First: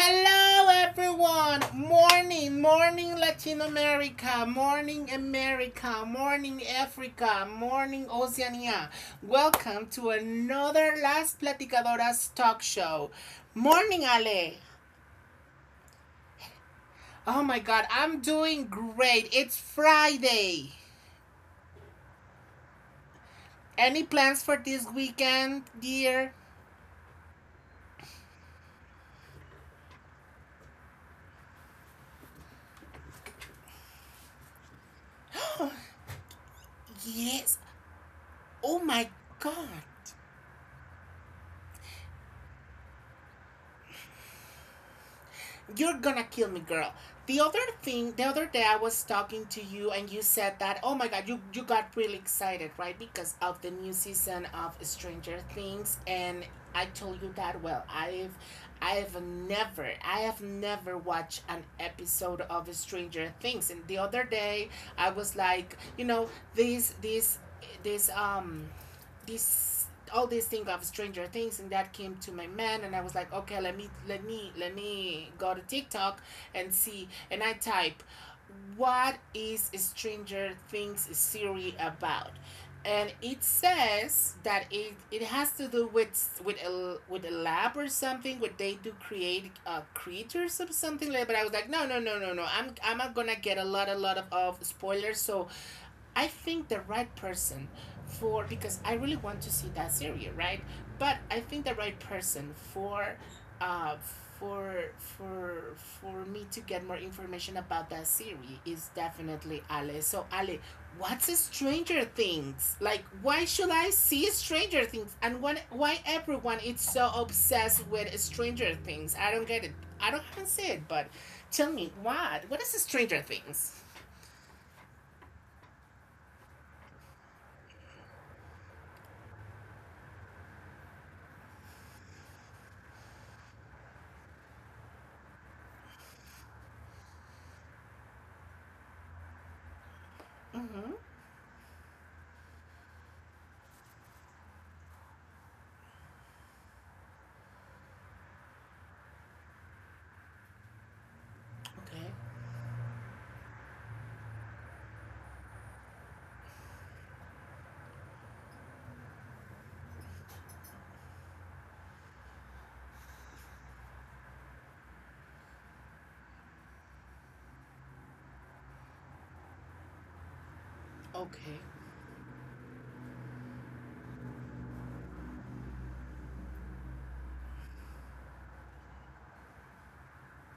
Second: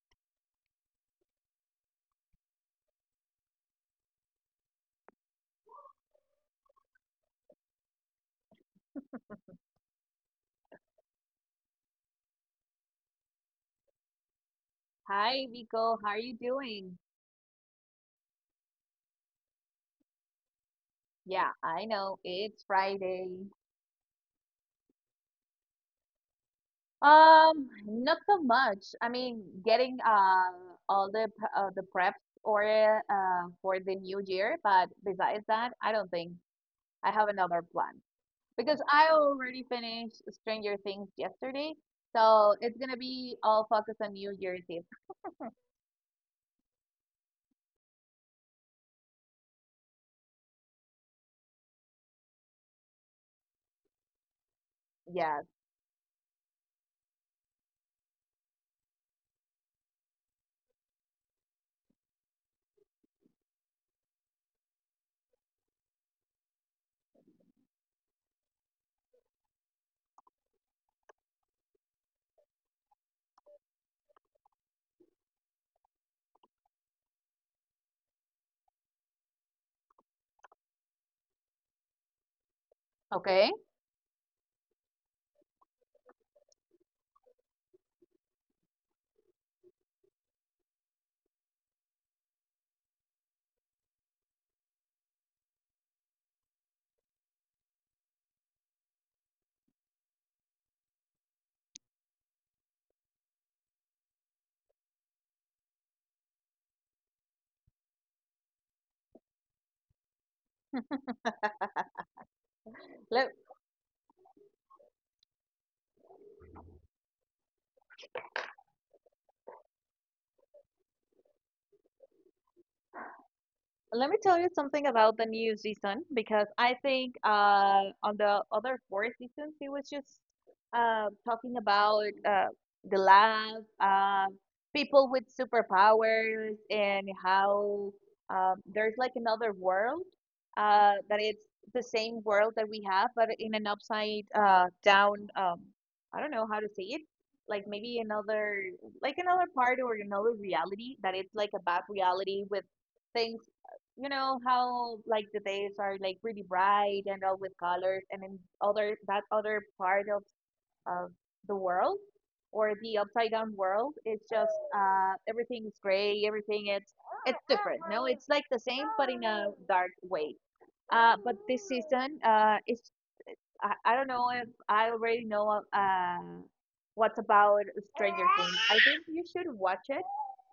everyone. Morning, morning, Latin America. Morning, America. Morning, Africa. Morning, Oceania. Welcome to another Las Platicadoras talk show. Morning, Ale. Hi, Vico. How are you doing? Oh my God, I'm doing great. It's Friday. Yeah, I know it's Friday. Any plans for this weekend, dear? Not so much. I mean, getting all the the preps or for the new year, but besides that, I don't think I have Yes. another plan. Oh Because my I already God. finished Stranger Things yesterday, so it's gonna be all focused on New Year's Eve. You're gonna kill me, girl. The other thing, the other day I was talking to you and you said that, oh my god, you got really excited, right? Because of the new season of Stranger Yes. Things. And I told you that, well, I have never watched an episode of Stranger Things. And the other day I was like, you know, this this this this all these things of Stranger Things, and that came to my mind, and I was like, okay, let me go to TikTok and see. And I type, what is Stranger Things series about? And it Okay. says that it has to do with with a lab or something where they do create creatures or something like that. But I was like, no, I'm not gonna get a lot of spoilers. So I think the right person for, because I really want to see that series, right? But I think the right person uh for me to get more information about that series is definitely Ale. So Ale, what's Stranger Things? Like, Let why should I see Stranger Things? And when, why everyone is so obsessed with Stranger Things? I don't get it. I don't can say it, but tell me, what is Stranger Things? Let me tell you something about the new season because I think on the other 4 seasons he was just talking about the lab, people with superpowers, and how there's like another world Mm-hmm. That it's the same world that we have, but in an upside down. I don't know how to say it. Like maybe another, like another part or another reality that it's like a bad Okay. reality with things. You know how like the days are like really bright and all with colors, and in other that other part of the world or the upside down world, it's just everything is gray, everything it's different. No, it's like the same but in a dark way. But Okay. this season, it's I don't know if I already know what's about Stranger Things. I think you should watch it,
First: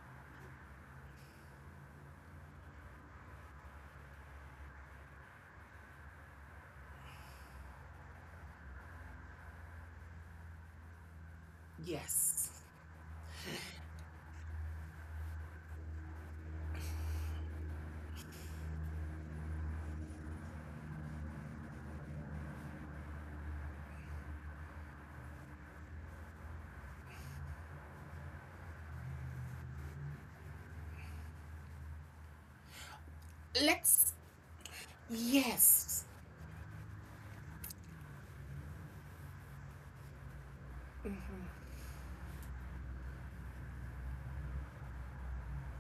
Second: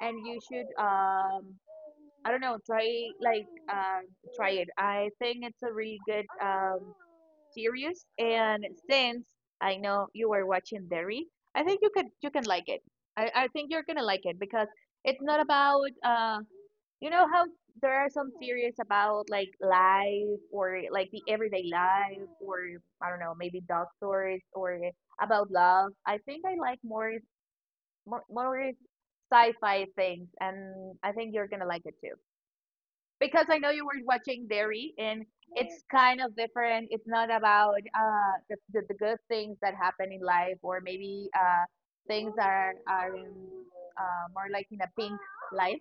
and you should I don't know. Try like try it. I think it's a really good series, and since I know you were watching Derry, I think you can Yes. like it. I think you're gonna like it because it's not about you know how there are some series about like life or like the everyday life or I don't know, maybe doctors or about love. I think I like more sci-fi things, and I think you're gonna like it too because I know you were Let's. watching Derry, and it's Yes. kind of different. It's not about the good things that happen in life or maybe things are in, more like in a pink life.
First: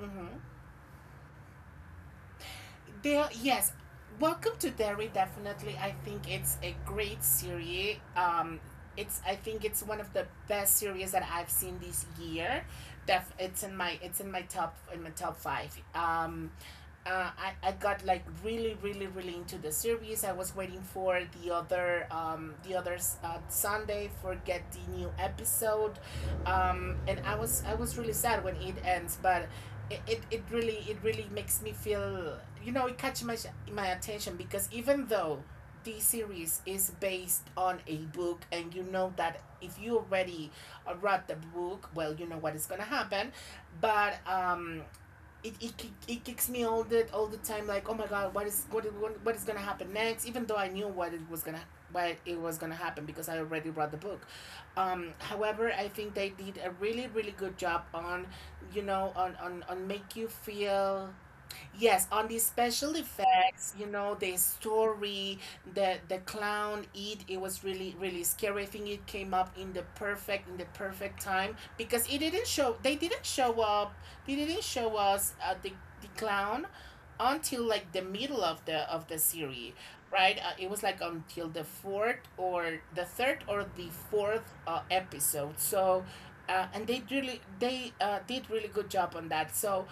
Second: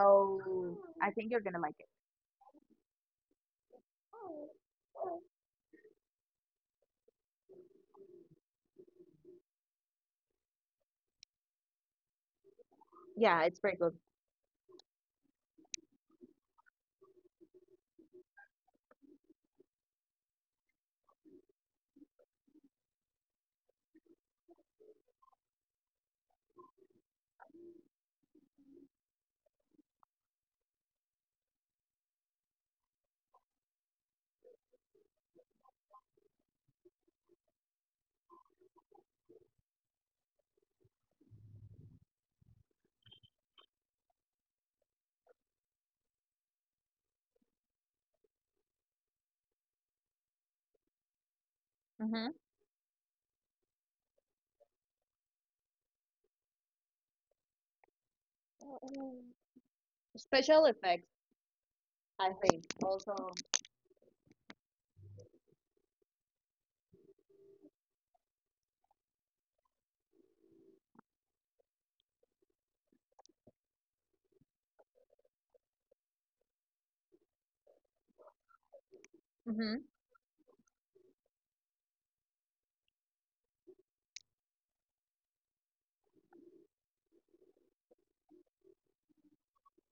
Mm-hmm. I think you're going to like it. There, yes, welcome to Derry. Definitely, I think it's a great series. It's, I think it's one of the best series that I've seen this year. Def, Yeah, it's it's in pretty good. my, it's in my top five. I got like really really really into the series. I was waiting for the other Sunday for get the new episode. And I was really sad when it ends. But it really makes me feel, you know, it catches my attention. Because even though this series is based on a book, and you know that if you already read the book, well, you know what is going to happen. But it kicks me all the time like, oh my god, what is what is gonna happen next, even though I knew what it was gonna what Hmm. it was gonna happen because I already read the book. However, I think they did a really really good job on, you know, on on make you Special effects, feel. Yes, on I the think, special also. effects, you know, the story, the clown, eat, it was really, really scary. I think it came up in the perfect time because it didn't show, they didn't show us the clown until like the middle of the series, Hmm. right? It was like until the fourth or the third or the fourth episode. So and they really they did really good job on that. So,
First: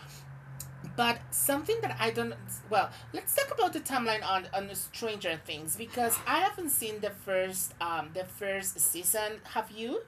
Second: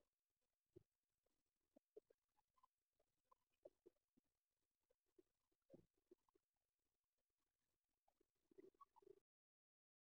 but something that I don't, well, let's talk about the timeline on Stranger Things because I haven't seen the first, the first season. Have you?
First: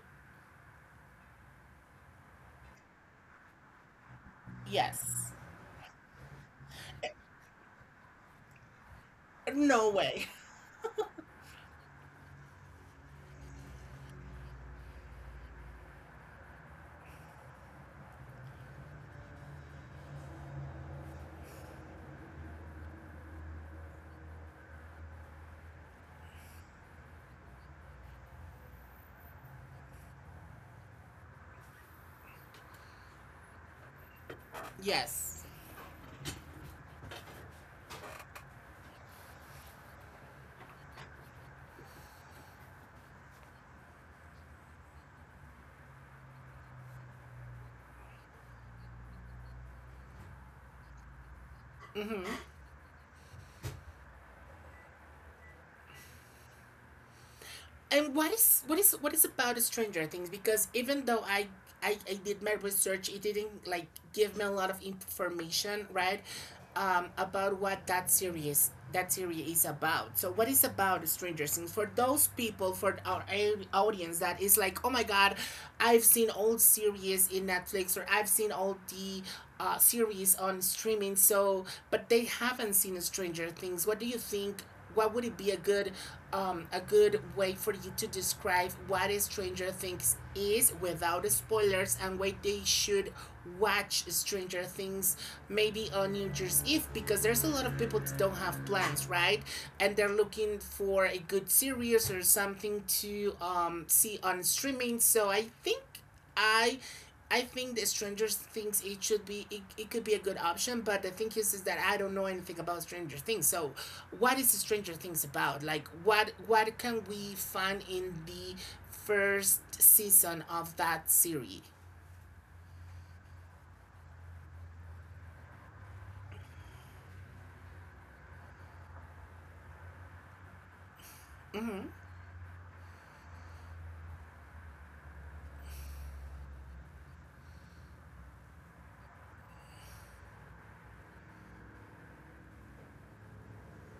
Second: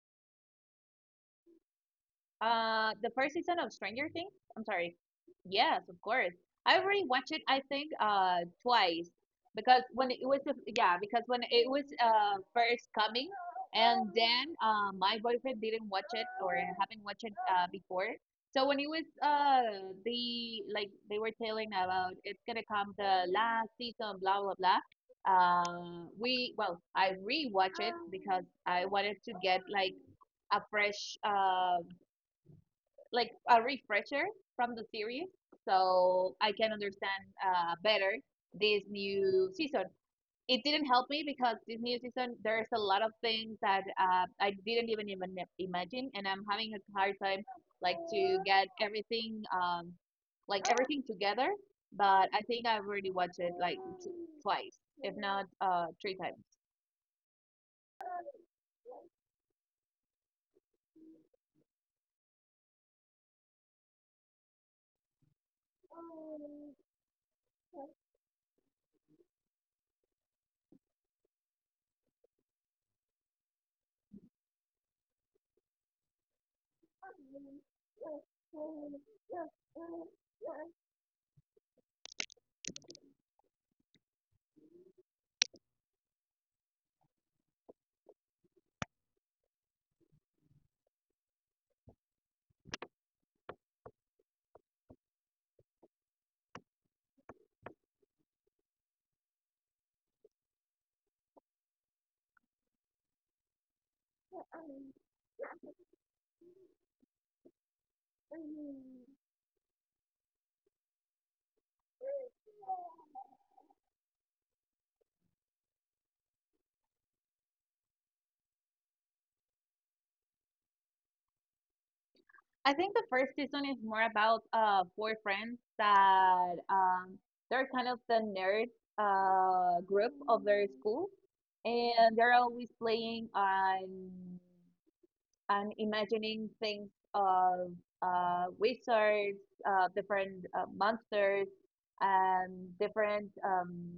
The first season of Stranger Things. I'm sorry. Yes. Yes, of course. I already watched it. I think twice because No when it way. was first coming, and then my boyfriend didn't watch it or haven't watched it before. So when it was the like they were telling about it's gonna come the last season blah blah blah. We well I rewatched it because I wanted to get like a fresh like a refresher from the series Yes. so I can understand better this new season. It didn't help me because this new season there's a lot of things that I didn't even imagine, and I'm having a hard time like to get everything like everything together. Mhm. But I think I've already watched it like t- twice, if not three times. And what is what is about Stranger Things? Because even though I did my research, it didn't like give me a lot of information, right? About what that series is about. So what is about Stranger Things for those people, for our audience that is like, oh my god, I've seen old series in Netflix, or I've seen all the series on streaming. So, but they haven't seen Stranger Things. What do you think, what would it be a good way for you to describe what Stranger Things is without spoilers, and why they should watch Stranger Things maybe on New Year's Eve, because there's a lot of people that don't have plans, right? And they're looking for a good series or something to see on streaming. So I think I I think the Stranger Things, it should be, it could be a good option. But the thing is that I don't know anything about Stranger Things. So what is Stranger Things about? Like, what can we find in the first season of that series? I think the first season is more about 4 friends that they're kind of the nerd group of their school, Hmm. and they're always playing on imagining things of wizards, different monsters, and different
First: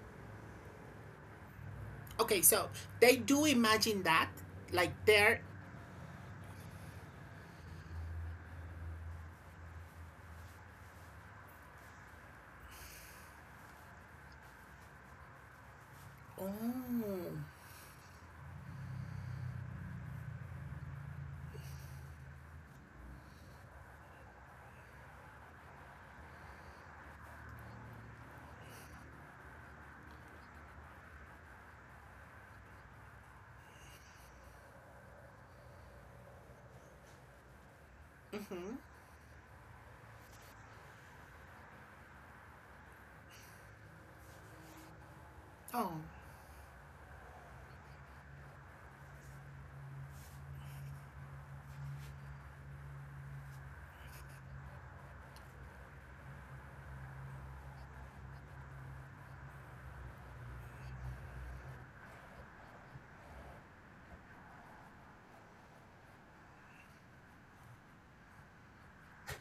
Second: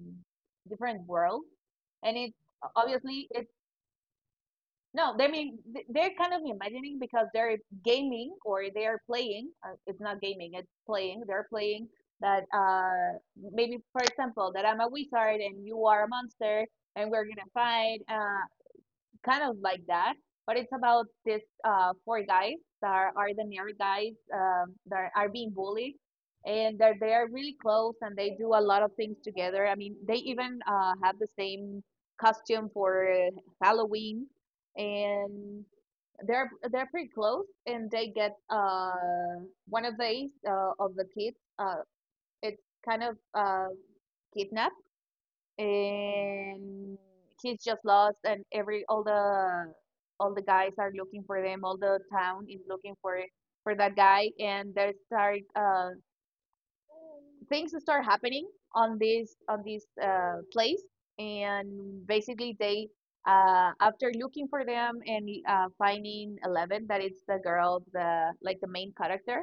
different worlds. And it's Okay, so they obviously do it's imagine that, like no, they they're. mean they're kind of imagining because they're gaming or they are playing. It's not gaming, it's playing. They're playing that maybe, for example, that I'm a wizard and you are a monster, and Oh. we're gonna fight. Kind of like that, but it's about this 4 guys that are ordinary guys, that are being bullied, and they are really close and they do a lot of things together. I mean, they even have the same costume for Halloween, and they're pretty close. And they get Mm-hmm. One of these of the kids. It's kind of kidnapped, Oh. and he's just lost, and every all the guys are looking for them, all the town is looking for that guy, and they start things start happening on this place. And basically they after looking for them and finding 11 that it's the girl the like the main character,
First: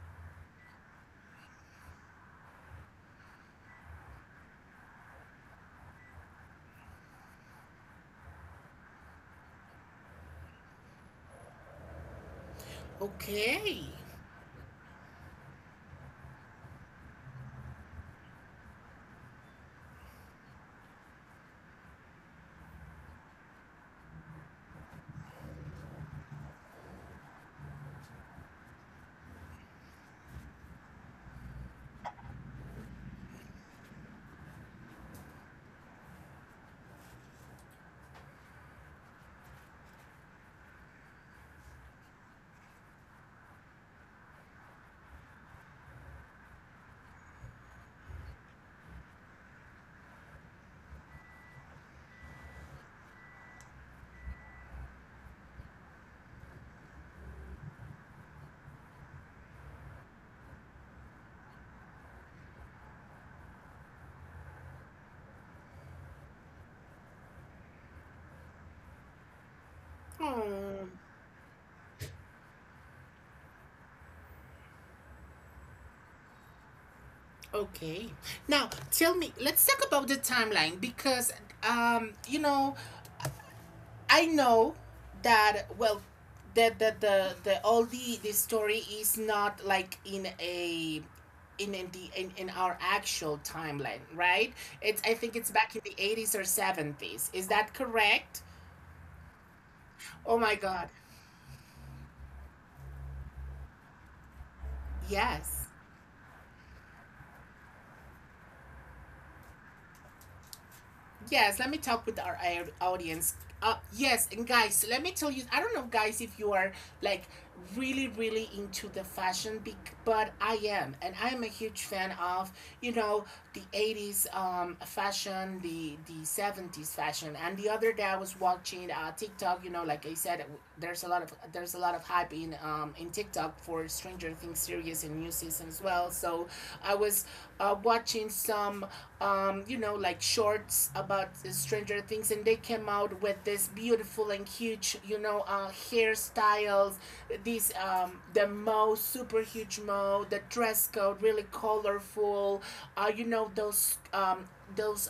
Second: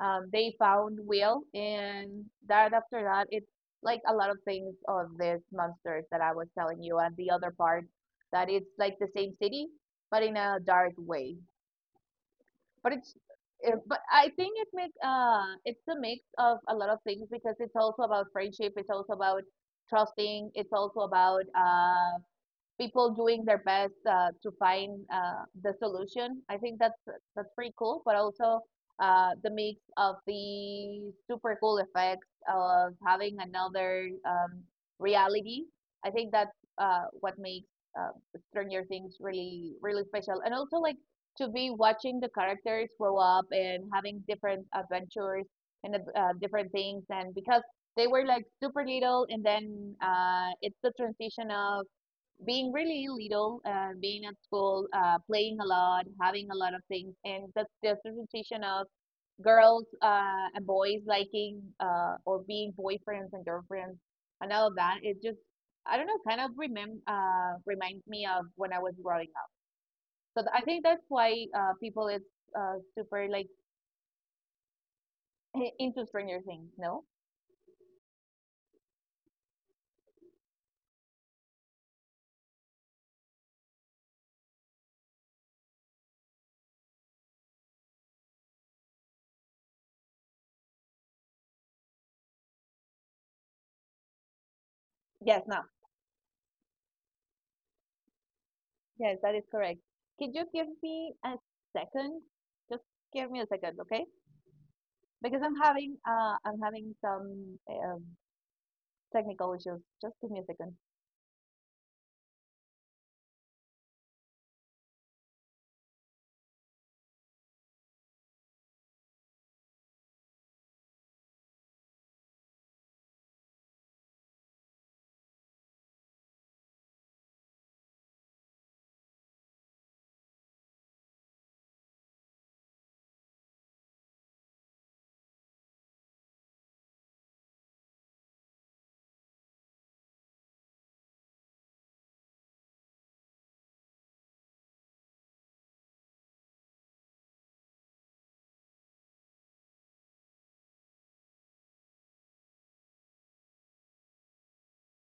they found Will, and that after that it's like a lot of things of these monsters that I was telling you, and the other part that it's like the same city but in a dark way. But it's Okay. but I think it makes it's a mix of a lot of things because it's also about friendship, it's also about trusting, it's also about people doing their best to find the solution. I think that's pretty cool, but also the mix of the super cool effects of having another reality. I think that's what makes uh, Stranger Things really really special, and also like to be watching the characters grow up and having different adventures and different things, and because they were like super little, and then it's the transition of being really little, being at school, playing a lot, having a lot of things, and that's the representation of girls and boys liking or being boyfriends and girlfriends and all of that. It just I don't know, kind of remem reminds me of when I was growing up. So I think Oh. that's why people is super like into Stranger Things. No? Okay. Now, tell me, let's talk about the timeline because, you know, I know that, well, that the all the story is not like in a, in our actual timeline, right? It's, I think Yes, it's no. back in the 80s or 70s. Is that correct? Yes, that is correct. Could Oh you my give god. me a second? Just give me a second, okay? Because Yes. I'm having some um, technical issues. Just give me a second. Yes, let me talk with our audience. Uh, yes, and guys, let me tell you, I don't know, guys, if you are like really really into the fashion, but I am, and I am a huge fan of, you know, the 80s fashion, the 70s fashion. And the other day I was watching TikTok, you know, like I said, there's a lot of there's a lot of hype in TikTok for Stranger Things series and new season as well. So I was watching some you know, like shorts about Stranger Things, and they came out with this beautiful and huge, you know, hairstyles, these the mo, super huge mo, the dress code, really colorful, you know, those those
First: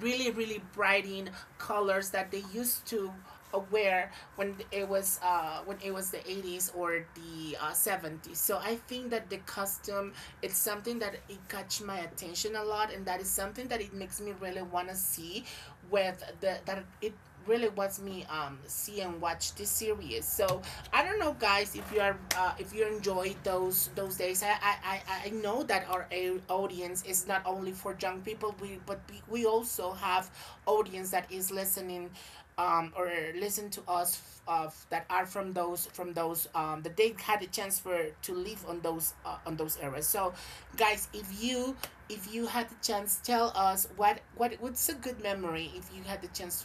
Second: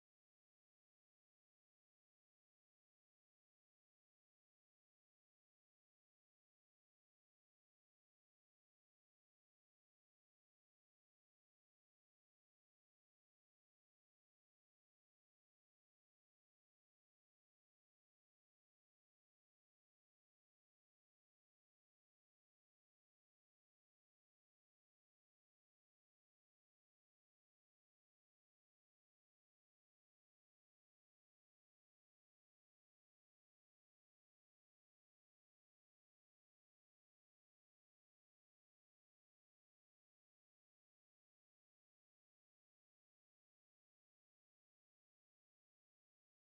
really really brighting colors that they used to wear when it was, the 80s or the 70s. So I think that the costume, it's something that it catch my attention a lot, and that is something that it makes me really want to see, with the that it really was me, see and watch this series. So I don't know, guys, if you are if you enjoyed those days. I know that our audience is not only for young people. We also have audience that is listening, or listen to us, of that are from those, that they had a chance for to live on those eras. So guys, if you, if you had the chance, tell us what, what's a good memory if you had the chance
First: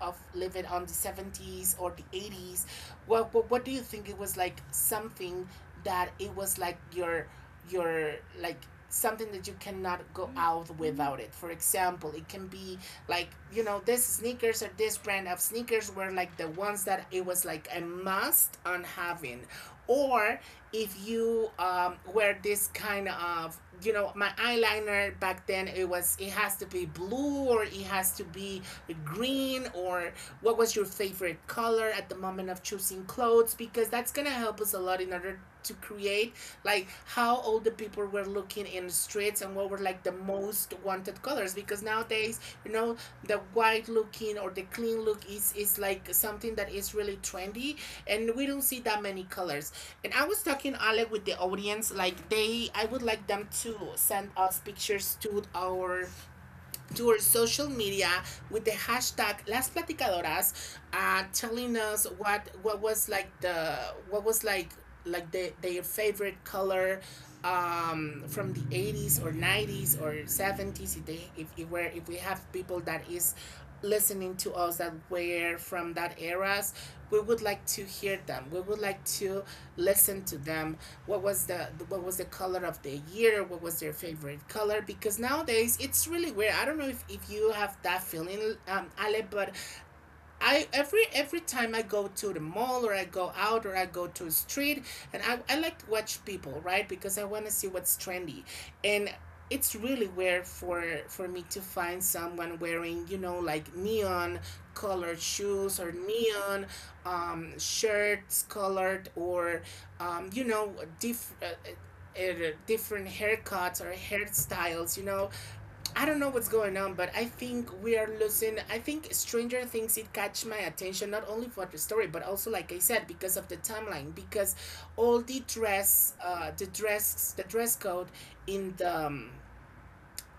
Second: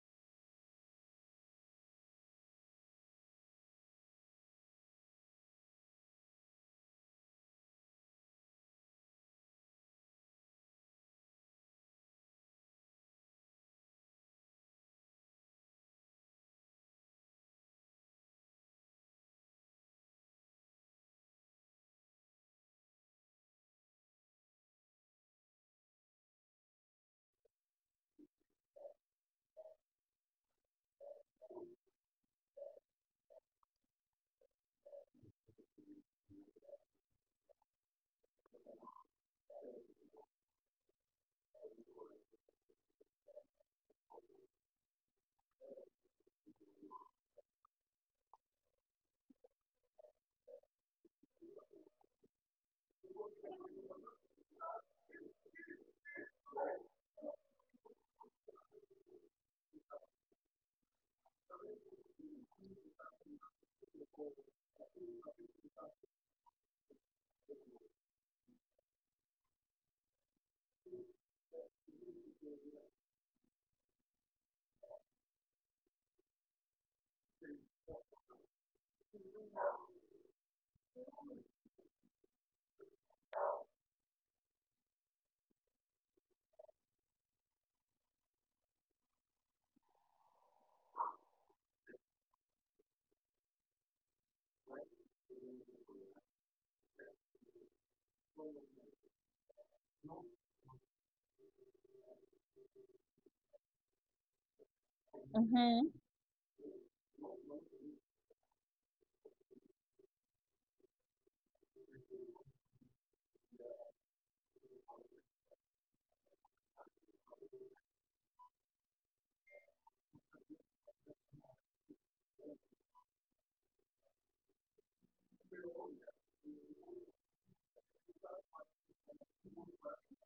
of living on the 70s or the 80s. What, what do you think it was like? Something that it was like your your like something that you cannot go out without it. For example, it can be like, you know, this sneakers or this brand of sneakers were like the ones that it was like a must on having. Or if you wear this kind of, you know, my eyeliner back then, it was, it has to be blue or it has to be green, or what was your favorite color at the moment of choosing clothes? Because that's gonna help us a lot in order to create like how all the people were looking in the streets and what were like the most wanted colors. Because nowadays, you know, the white looking or the clean look is like something that is really trendy, and we don't see that many colors. And I was talking, Alec, with the audience, like they, I would like them to send us pictures to our, to social media with the hashtag Las Platicadoras, telling us what was like the, what was like the, their favorite color, from the 80s or 90s or 70s. If they, if, we're, if we have people that is listening to us that were from that eras, we would like to hear them, we would like to listen to them. What was the, what was the color of the year, what was their favorite color? Because nowadays it's really weird. I don't know if you have that feeling, um, Ale, but I, every time I go to the mall or I go out or I go to a street, and I like to watch people, right? Because I want to see what's trendy. And it's really rare for me to find someone wearing, you know, like neon colored shoes, or Mm-hmm. neon shirts colored, or you know, different haircuts or hairstyles, you know. I don't know what's going on, but I think we are losing. I think Stranger Things it catch my attention not only for the story but also like I said because of the timeline because all the dress, the dress code in the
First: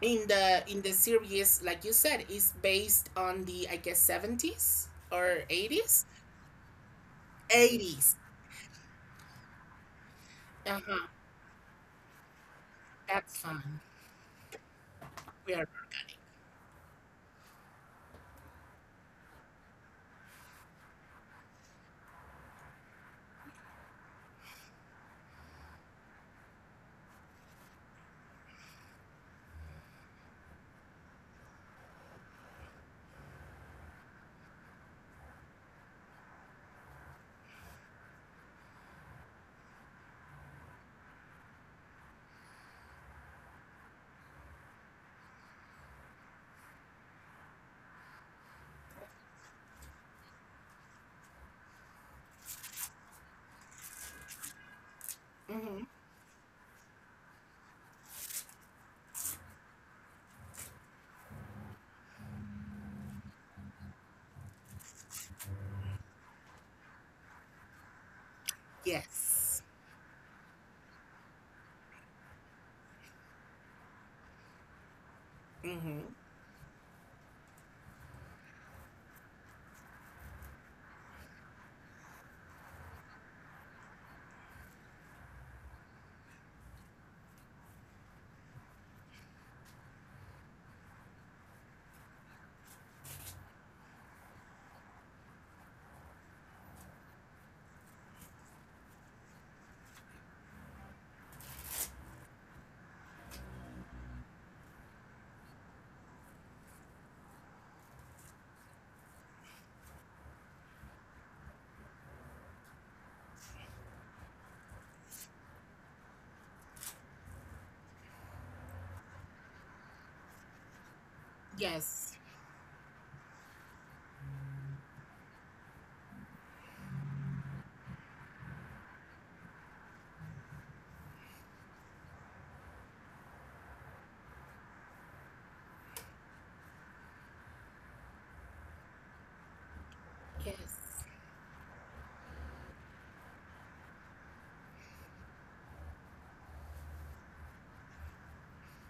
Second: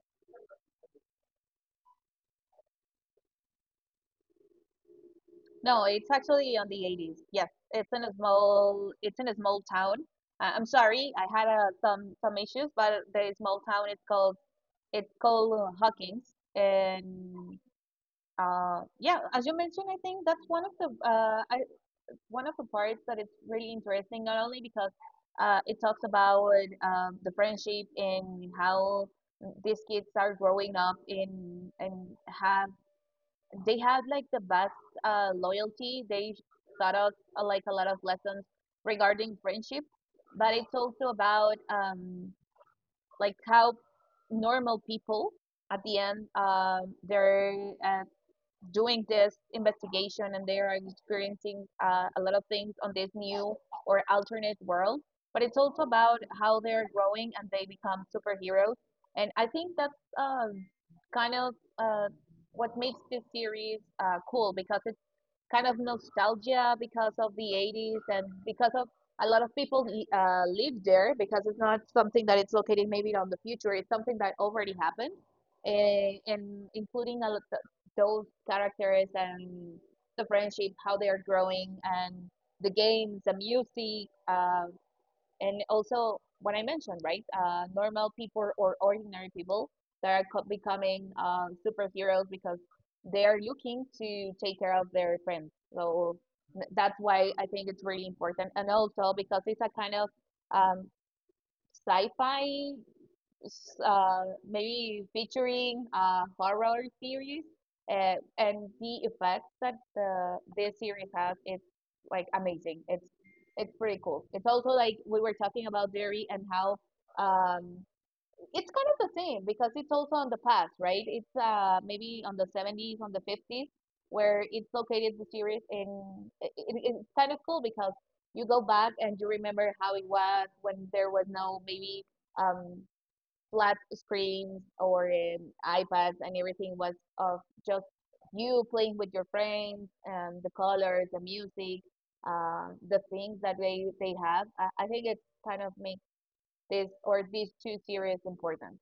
in the in the series like you said is based on the I guess seventies or No, eighties, it's actually on the 80s. Yes, it's in a eighties. Small town. I'm Uh huh. sorry, I had some issues, but the That's small fine. town it's We called are. Hawkins. And yeah, as you mentioned, I think that's one of the I one of the parts that is really interesting, not only because it talks about the friendship and how these kids are growing up in and have they have like the best loyalty. They taught us like a lot of lessons regarding friendship, but it's also about like how normal people at the end their uh, doing this investigation and they are experiencing a lot of things on this new or alternate world, but it's also Mm-hmm. about how they're growing and they become superheroes. And I think that's um, kind of uh, what makes this series cool because it kind of nostalgia because of the 80s and because of a lot of Yes. people live there because it's not something that it's located maybe on the future. It's something that already happened, Mm-hmm. And including a lot those characters and the friendship, how they are growing, and the games, the music. And also what I mentioned, right? Normal people or ordinary people that are becoming superheroes because they are looking to take care of their friends. So that's why I think it's really important, and also because it's a kind of um, sci-fi maybe featuring horror series, and the effects that the this series has is like amazing. It's pretty cool. It's also like we were talking about Derry and how um, it's kind of the same because it's also on the past, right? It's Yes. maybe on the 70s, on the 50s, where it's located the series in. It's kind of cool because you go back and you remember how it was when there was no maybe um, flat screens or iPads, and everything was of just you playing with your friends, and the Yes. colors, the music, the things that they have. I think it kind of makes this or these 2 series important.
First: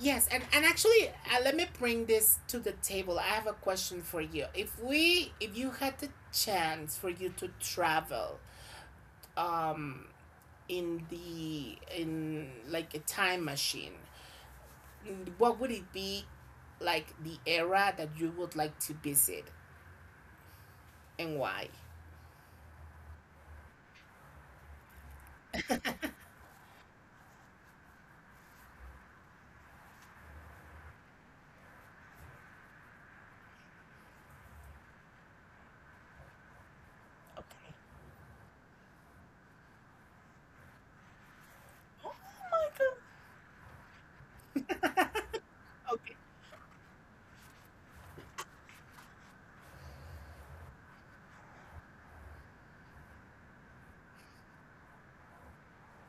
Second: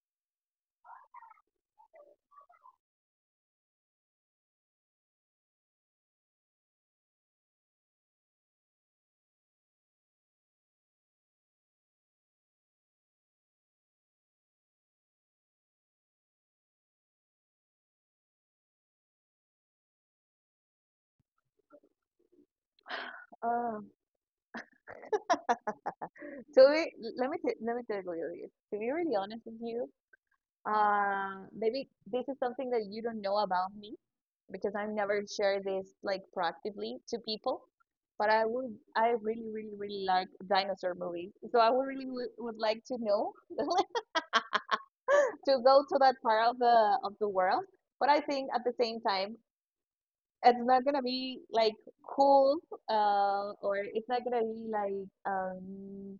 Yes, and actually, let me bring this to the table. I have a question for you. If you had the chance for you to travel in the in like a time machine, what would it be, like the era that you would like to visit, and why? Uh, to be, let me tell you, to be really honest with you, maybe this is something that you don't know about me because I've never shared this like proactively to people. Okay. But I would, I really, really, really like dinosaur movies. So I would really Oh would my like to god. know to go to that Okay. part of the world. But I think at the same time, it's not gonna be like cool, or it's not gonna be like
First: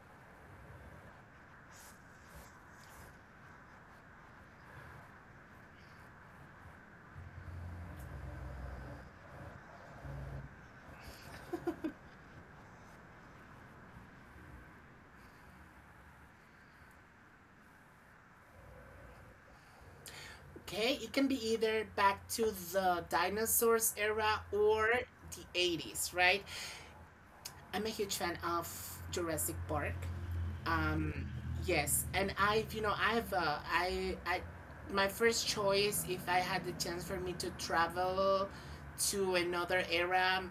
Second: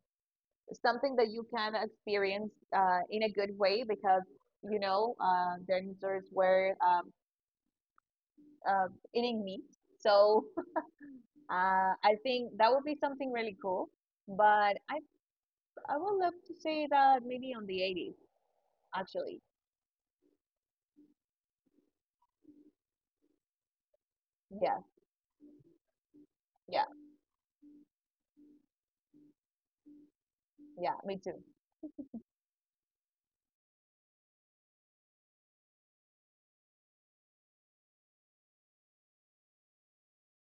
something that you can experience in a good way because you know dinosaurs were uh, eating meat. So I think that would be something really cool. But I would love to say that maybe on the 80s actually. Okay, it can be either back to the dinosaurs era Yeah, or the 80s, right? yeah, I'm a huge fan of Jurassic Park. yeah. Me too. Yes, and I've you know I've I my first choice if I had the chance for me to travel to another era,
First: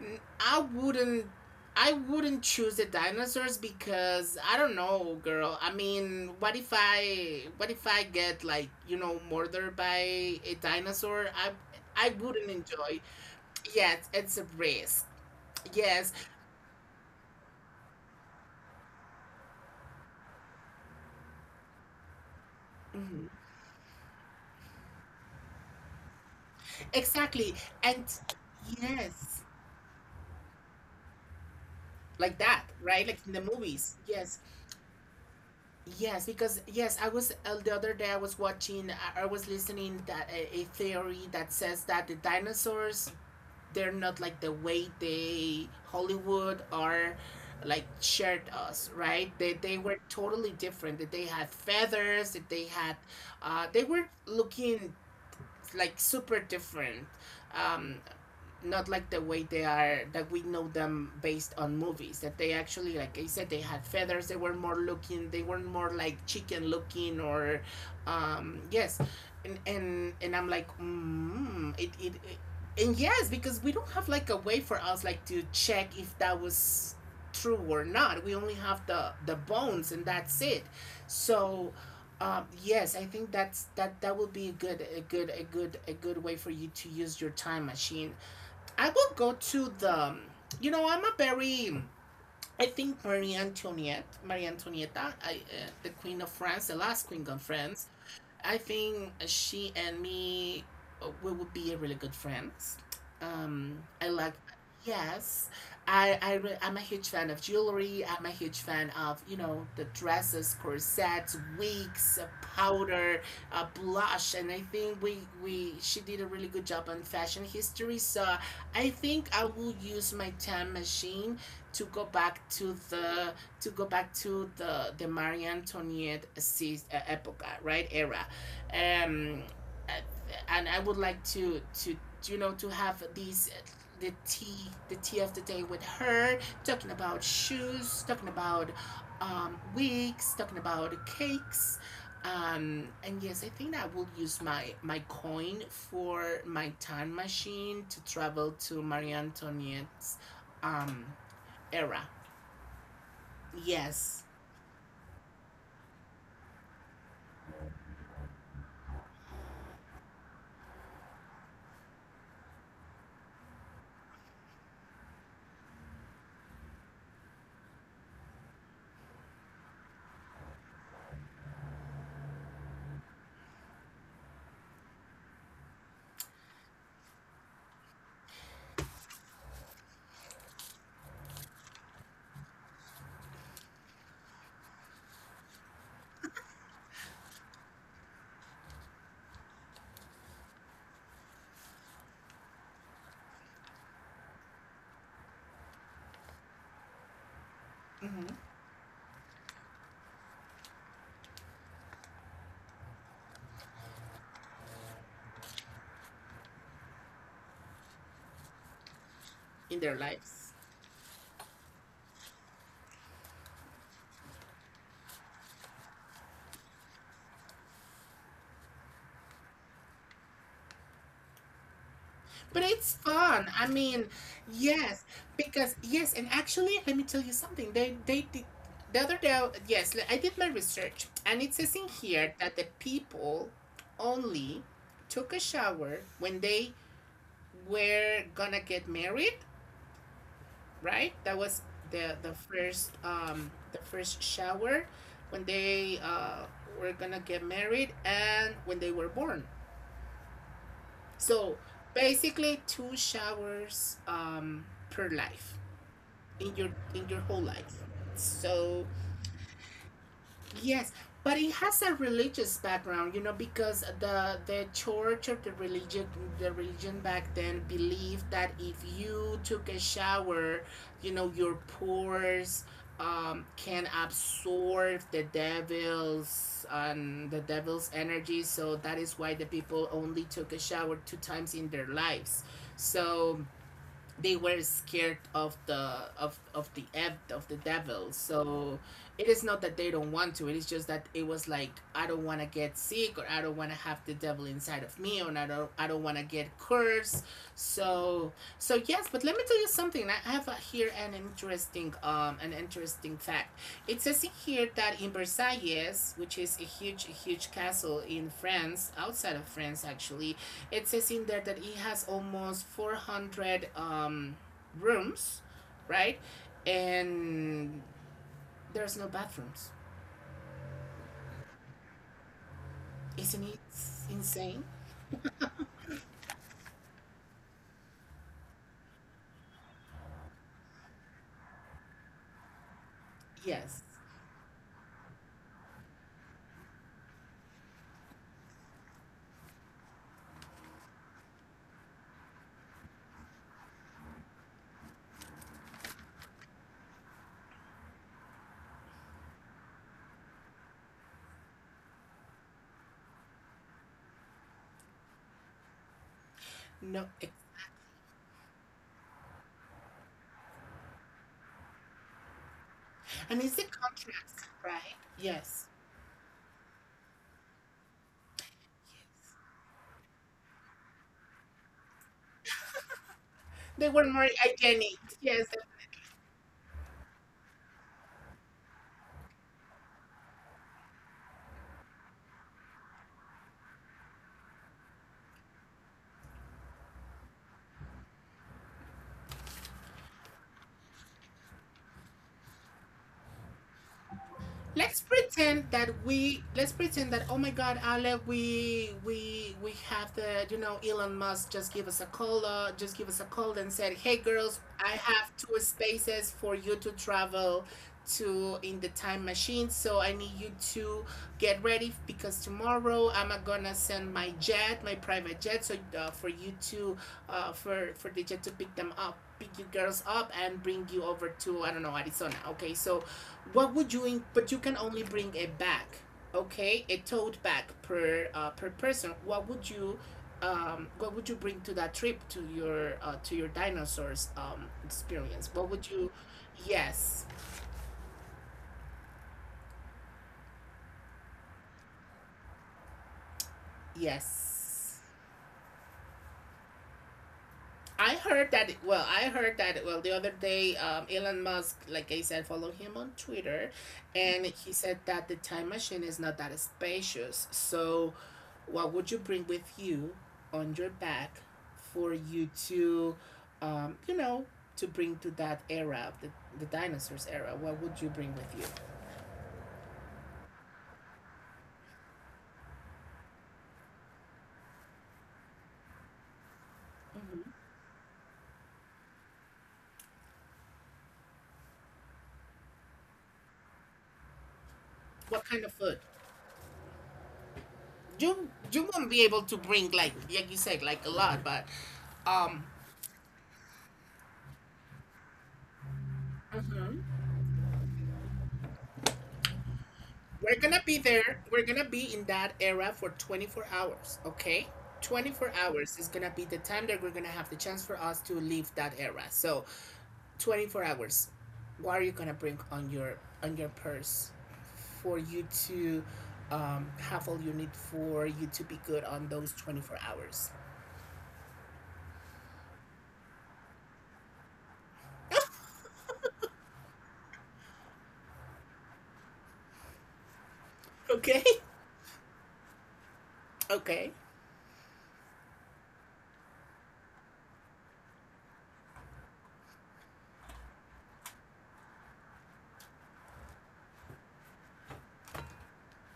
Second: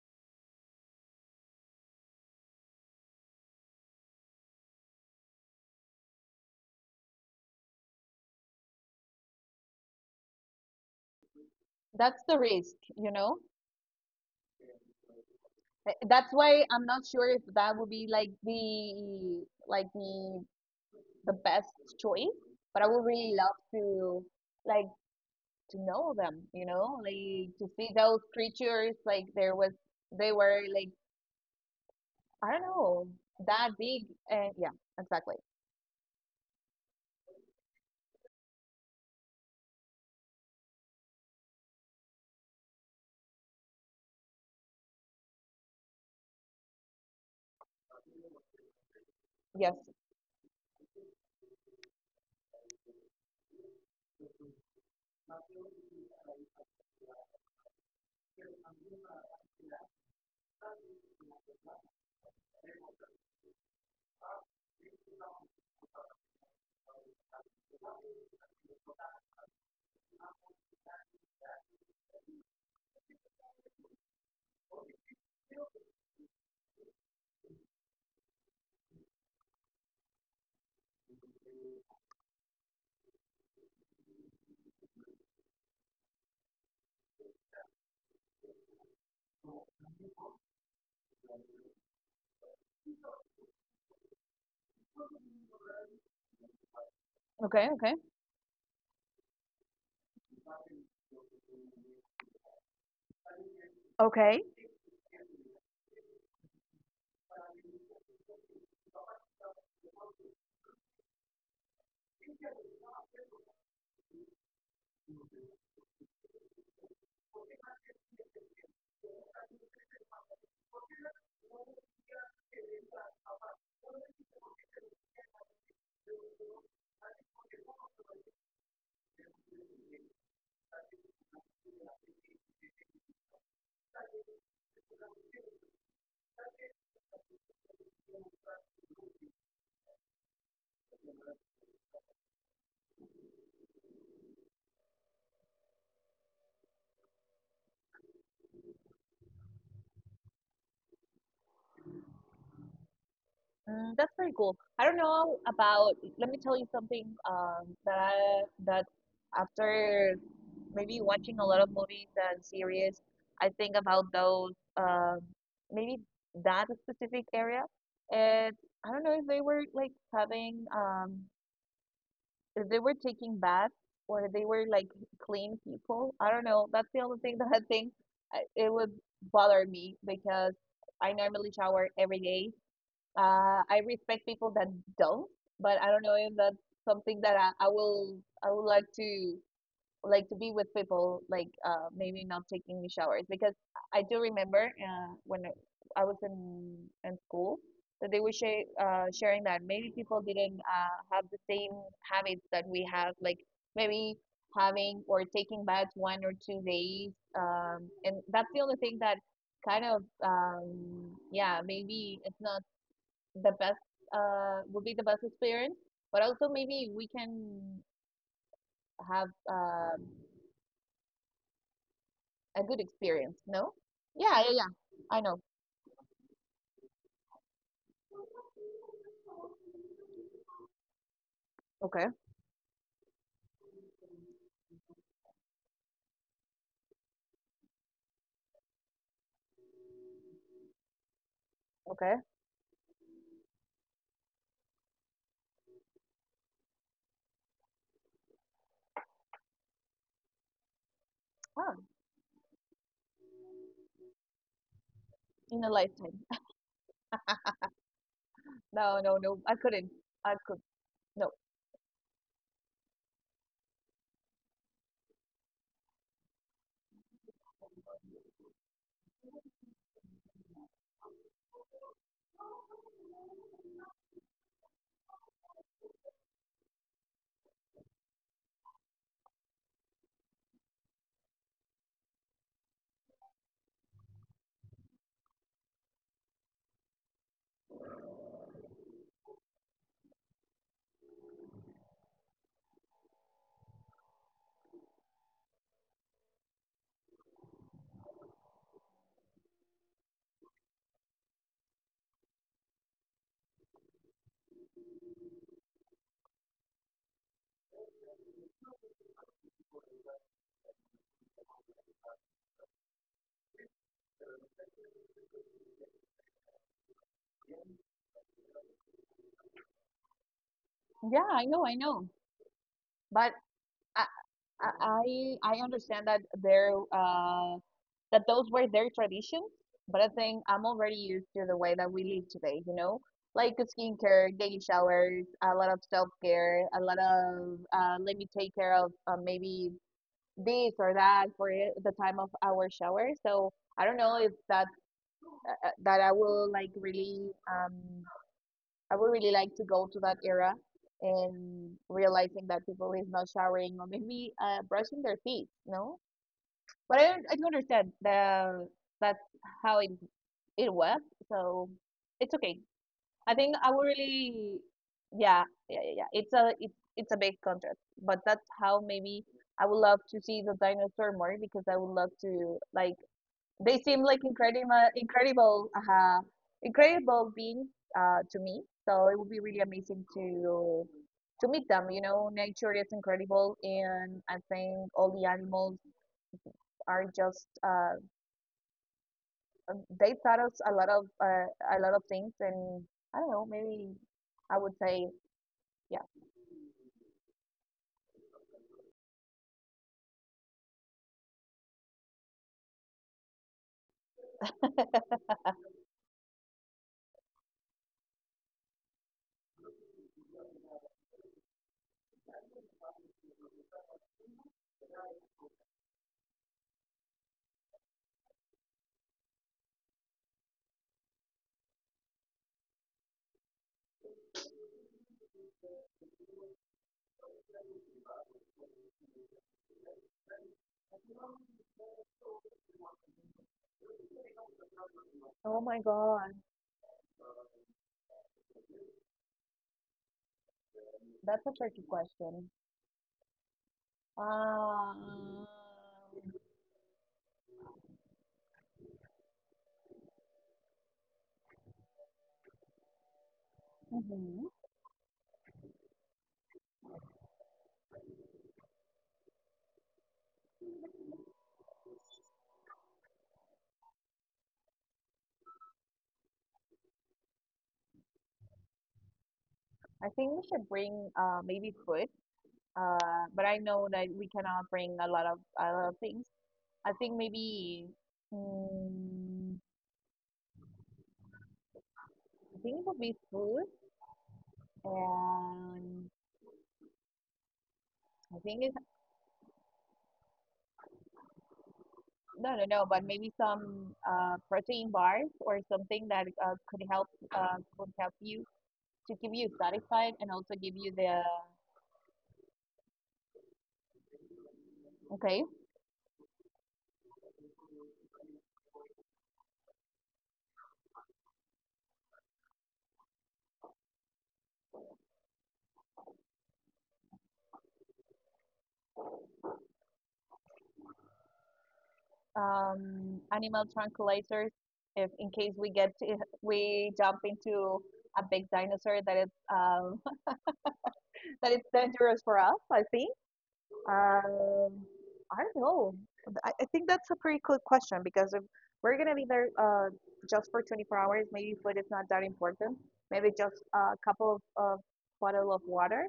n- I wouldn't I wouldn't choose the dinosaurs because I don't know, girl. I mean, what if I get like you know murdered by a dinosaur? I That's the wouldn't risk, enjoy. you know. Yes, it's a risk. Th- Yes, That's why I'm not sure if that would be like the best choice. But I would mhm, really love to like to know them, you know, like exactly, to see and those creatures. Like yes. there was, they were like, Like i don't that, right? know Like in the that movies. big. Yes, And yeah, exactly, yes, because yes, I was the other day I was listening that a theory that says that the dinosaurs, they're not like the way they Hollywood are, like shared us, right? they, yes. they were totally different, that they had feathers, that they had they were looking like super different. Um, Not like the way they are, that we know them based on movies, that they actually like I said they had feathers, they were more looking, they were more like chicken looking or yes. And I'm like mm, it and yes, because we don't have like a way for us like to check if that was true or not. We only have the bones and that's it. So yes, I think that's that that will be a good way for you to use your time machine. I will go to the. You know, I'm a very. I think Marie Antoinette, I, the Queen of France, the last Queen of Okay, France, okay. I think she and me we would be a really good friends. I like Okay. yes. I'm a huge fan of jewelry. I'm a huge fan of you know the dresses, corsets, wigs, powder, blush, and I think we she did a really good job on fashion history. So I think I will use my time machine to go back to the to go back to the Marie Antoinette epoca, right, era. um, and I would like to you know to have these, the tea, the tea of the day with her, talking about shoes, talking about wigs, talking about cakes. And yes, I think I will use my coin for my time machine to travel to Marie Antoinette's um, era. Mm, that's Yes. pretty cool. I don't know about, let me tell you something, that I, that after maybe watching a lot of movies and series, I think about those, maybe that specific area. And I don't know if they were like having, if they were taking baths or they were like clean people. I don't know. That's the only thing that I think it would bother me because I normally shower every day. I respect people that don't, but I don't know if that's something that I will I would like to to be with people like maybe not taking the showers because I do remember when I was in school that they were sharing that maybe people didn't have the same habits that we have, like maybe having or taking baths one or two days. And that's the only thing that In kind their of lives. um, yeah, maybe it's not the best. Would be the best experience, but also maybe we can have But a good it's experience, fun. I no? mean, Yeah, yeah, yeah. yes, I know. because yes, and actually, let me tell you something. They did the other day. Yes, I did my research, and it says in Okay, here that the people only took a shower when they were gonna get married. Right? That was okay. The first shower when they were gonna get married and when they were born. So Ah, basically, two showers per life, in a lifetime. in your whole life. So No, no, no. I couldn't. I could. yes, No. but it has a religious background, you know, because the church or the religion back then believed that if you took a shower, you know, your pores can absorb the devil's energy. So that is why the people only took a shower two times in their lives. So they were scared of the of the devil. So it is not that they don't want to, it is just that it was like I don't want to get sick, or I don't want to have the devil inside of me, or I don't want to get cursed. So, so yes, but let me tell you something. I have here an interesting fact. It says in here that in Versailles, which is a huge huge castle in France, outside of France actually, it says in there that it has almost 400 rooms, right? And there's no bathrooms. Yeah, I know, I know. But Isn't it I, insane? I understand that that those were their traditions. But I think I'm already used to the way that we live today. You know, like Yes. skincare, daily showers, a lot of self care, a lot of let me take care of maybe this or that for the time of our shower. So I don't know if that I will like really, I would really like to go to that era and realizing that people is not showering or maybe brushing their teeth, no? No. But I don't understand the that's how it was, so it's okay. I And it's think the I would contracts, really, right? Yes. yeah, Yes. yeah, yeah, yeah. It's a it's a big contrast, but that's how maybe I would love to see the dinosaur more because I would love to they They were seem like more hygienic. Yes, they, incredible, incredible beings to me. So it would be really amazing to meet them. You know, nature is incredible, and I think all the animals are just they taught us a lot of things. And I don't know, maybe I would let's say pretend that yeah. we, let's pretend that oh my god Ale, we we have the you know Elon Musk just give us a call, and said hey girls, I have two spaces for you to travel to in the time machine, so I need you to get ready because tomorrow I'm gonna send my jet, my private jet, so for you to for the jet to pick you girls up and bring you over to I don't know Arizona, okay? So what would you? In- but you can only bring a bag, okay? A tote bag per per person. What would you? What would you bring to that trip to your dinosaurs experience? Oh What my would you? God, Yes, that's a tricky question. yes. Um, I heard that. Well, the other day, Elon Musk, like I said, follow him on Twitter, and mhm. he said that the time machine is not that spacious. So, what would you bring with you on your back for you to, you know, to bring to that era, the dinosaurs era? What would you bring with you? I think we should bring maybe food, but I know that we cannot bring a lot of things. I think Hmm. maybe, mm, I think it would be food. What kind of food? And I think You it's, won't be able to bring like you said, like a lot, but um. no no no, but maybe some protein bars or something that could help, could help you to keep you satisfied and We're also gonna give be you the there. We're gonna be in that era for 24 hours, okay? 24 okay. hours is gonna be the time that we're gonna have the chance for us to leave that era. So, 24 hours. What are you gonna bring on your purse for you to have all you need for you to be good on those 24 hours? Animal tranquilizers, if in case we get to, we jump into a big dinosaur that is Okay. that is dangerous for us, I think. Okay. Um, I don't know. I think that's a pretty good question because if we're gonna be there just for 24 hours, maybe food is not that important. Maybe just a couple of bottle of water.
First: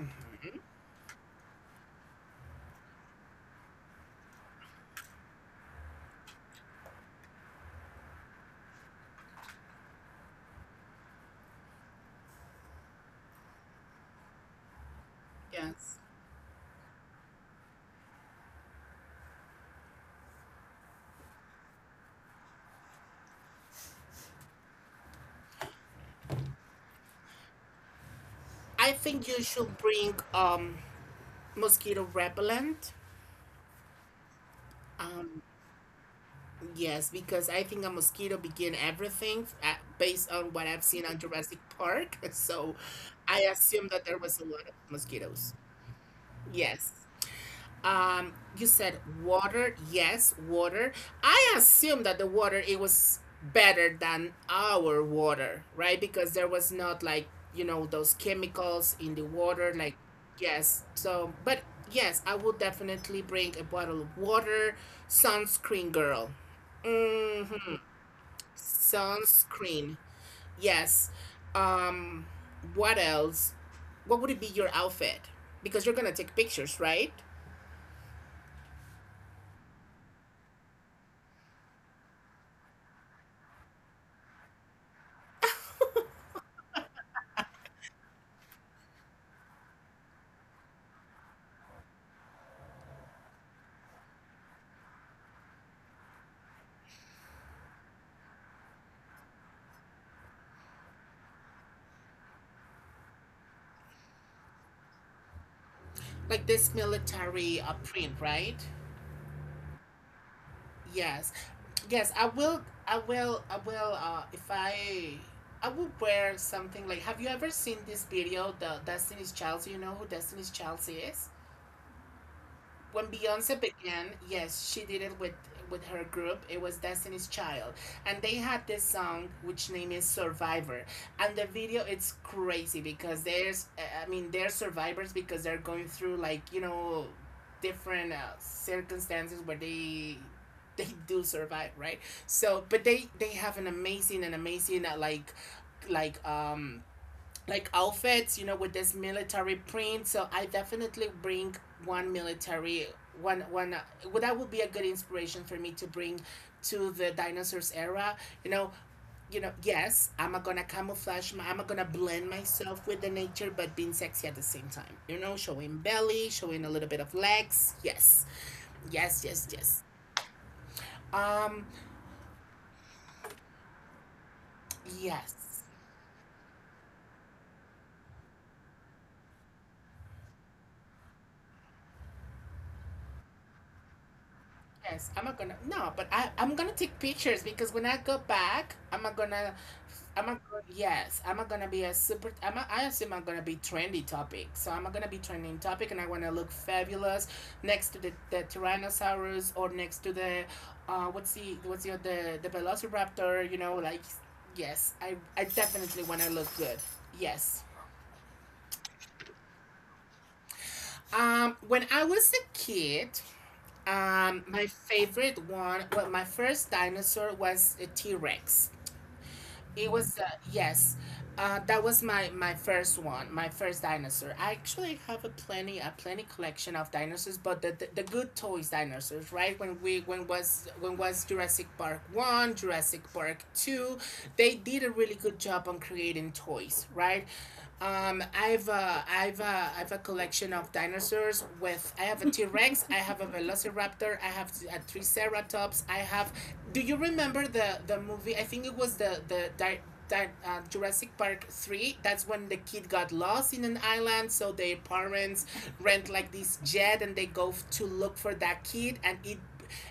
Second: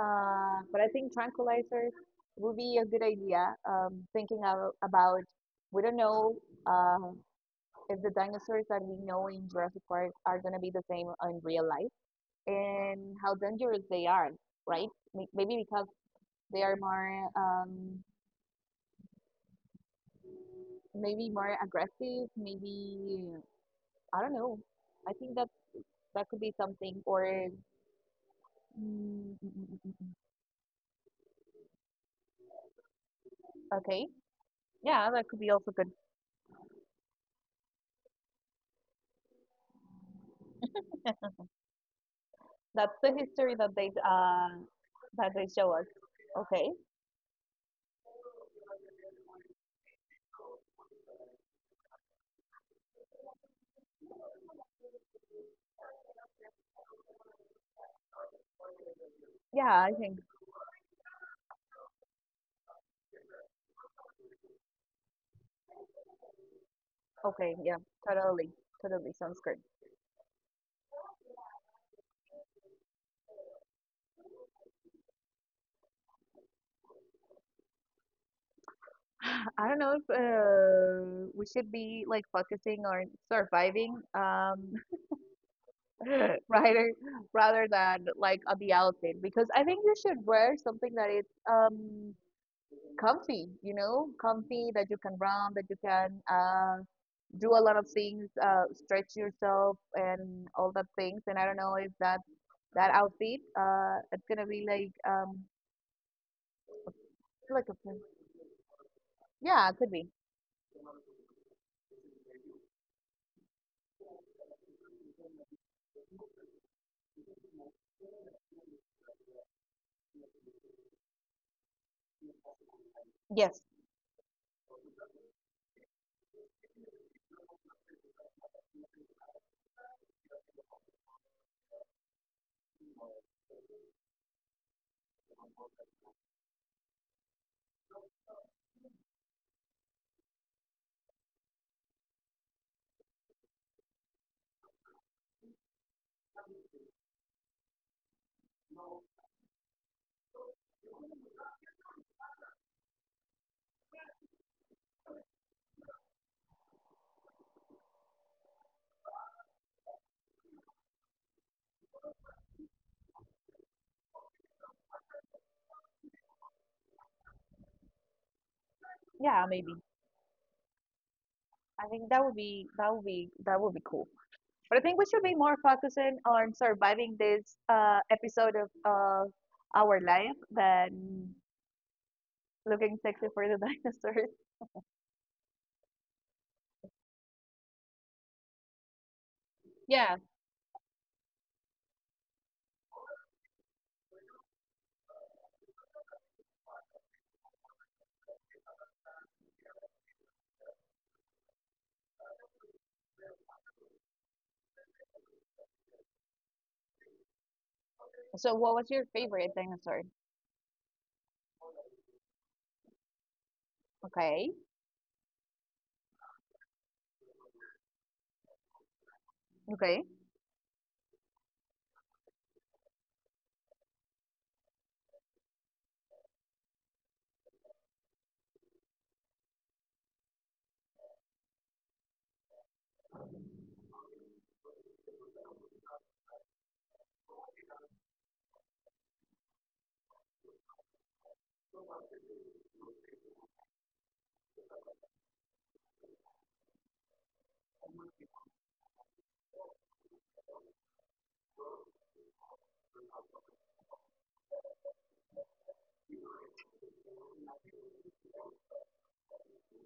But I think tranquilizers would be a good idea. Thinking about we don't know uh, if the dinosaurs that we know in Jurassic Park are gonna be the same in real life, and how dangerous they are, right? Maybe because Yes. they are more maybe more aggressive, maybe I don't know. I think that that could be something or, mm, I think mm, you mm, mm, should mm. bring mosquito repellent. Okay. Yeah, that could be also good. Yes, because I think a mosquito begin everything based on what I've seen on Jurassic Park. So That's the I history that they assume that there was a uh lot of that they mosquitoes. show us. Okay. Yes. You said water. Yes, water. I assume that the water it was better than our water, right? Because there was not like, you know, those chemicals in the water Yeah, I like think yes. So, but yes, I would definitely bring a bottle of water, sunscreen girl. okay, yeah. Mhm. Totally. Totally sounds good. Sunscreen. Yes. Um, what else? What would it be your outfit? Because you're gonna take pictures, right? I don't know if we should be like focusing on surviving, rather rather than like on the outfit, because I think you should wear something that is comfy, you know, comfy that you can run, that you can do a lot of things, stretch yourself and all that things. And I don't know if that outfit it's gonna be Like this military like a, print, right? yeah, it could be. Yes. Yes, I will. I will. If I, I will wear something like. Have you ever seen this video, the Destiny's Child? So you know who Destiny's Child is? When Yes, Beyonce began, yes, she did it with her group. It was Destiny's Child, and they had this song which name is Survivor, and the video it's crazy because there's I mean they're survivors because they're going through like you know different circumstances where they do survive, right? So but they have an amazing like like um like outfits, you know, with this military print. So I definitely bring one military one well, that would be a good inspiration for me to bring to the dinosaurs era. You know, yes, I'm gonna camouflage I'm gonna blend myself with the nature, but being sexy at the same time. You know, showing belly, showing a little bit of legs. Yes, yes, yes, yeah, yes. maybe. Um, I think that would be that would be cool. But I think we should be yes. more focusing on surviving this episode of our life than looking sexy for the dinosaurs. Yes, I'm not gonna no, but I I'm gonna take pictures because when I go back, I'm Yeah. not gonna yes, I'm not gonna be a super I'm not, I assume I'm gonna be trendy topic. So I'm not gonna be trending topic and I wanna look fabulous next to the Tyrannosaurus or next to the what's the the Velociraptor, you know, like yes, I definitely wanna look good. Yes. So, what was your favorite dinosaur? Um, when I was a kid, um, Okay. my favorite one, well, my first dinosaur was a T-Rex. It Okay. was, yes, that was my first one, my first dinosaur. I actually have a plenty collection of dinosaurs, but the good toys dinosaurs, right? When was Jurassic Park one, Jurassic Park two, they did a really good job on creating toys, right? I've a collection of dinosaurs. With I have a T Rex, I have a Velociraptor, I have a Triceratops, I have. Do you remember the movie? I think it was the Jurassic Park three. That's when the kid got lost in an island, so their parents rent like this jet and they go to look for that kid,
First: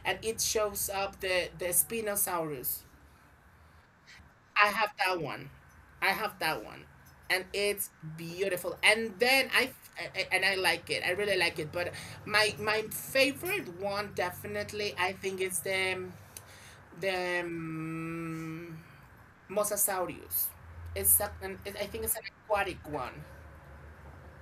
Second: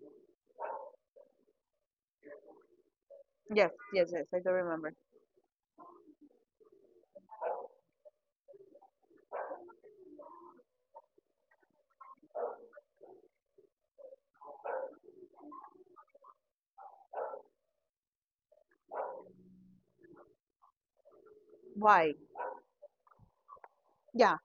and it shows up the Spinosaurus. Yes, yes, yes. I do I remember. have that one. I have that one. And it's beautiful. And then I and I like it. I really like it. But my favorite one definitely I think is the Mosasaurus. It's a, an, I think Why? it's an aquatic one Yeah,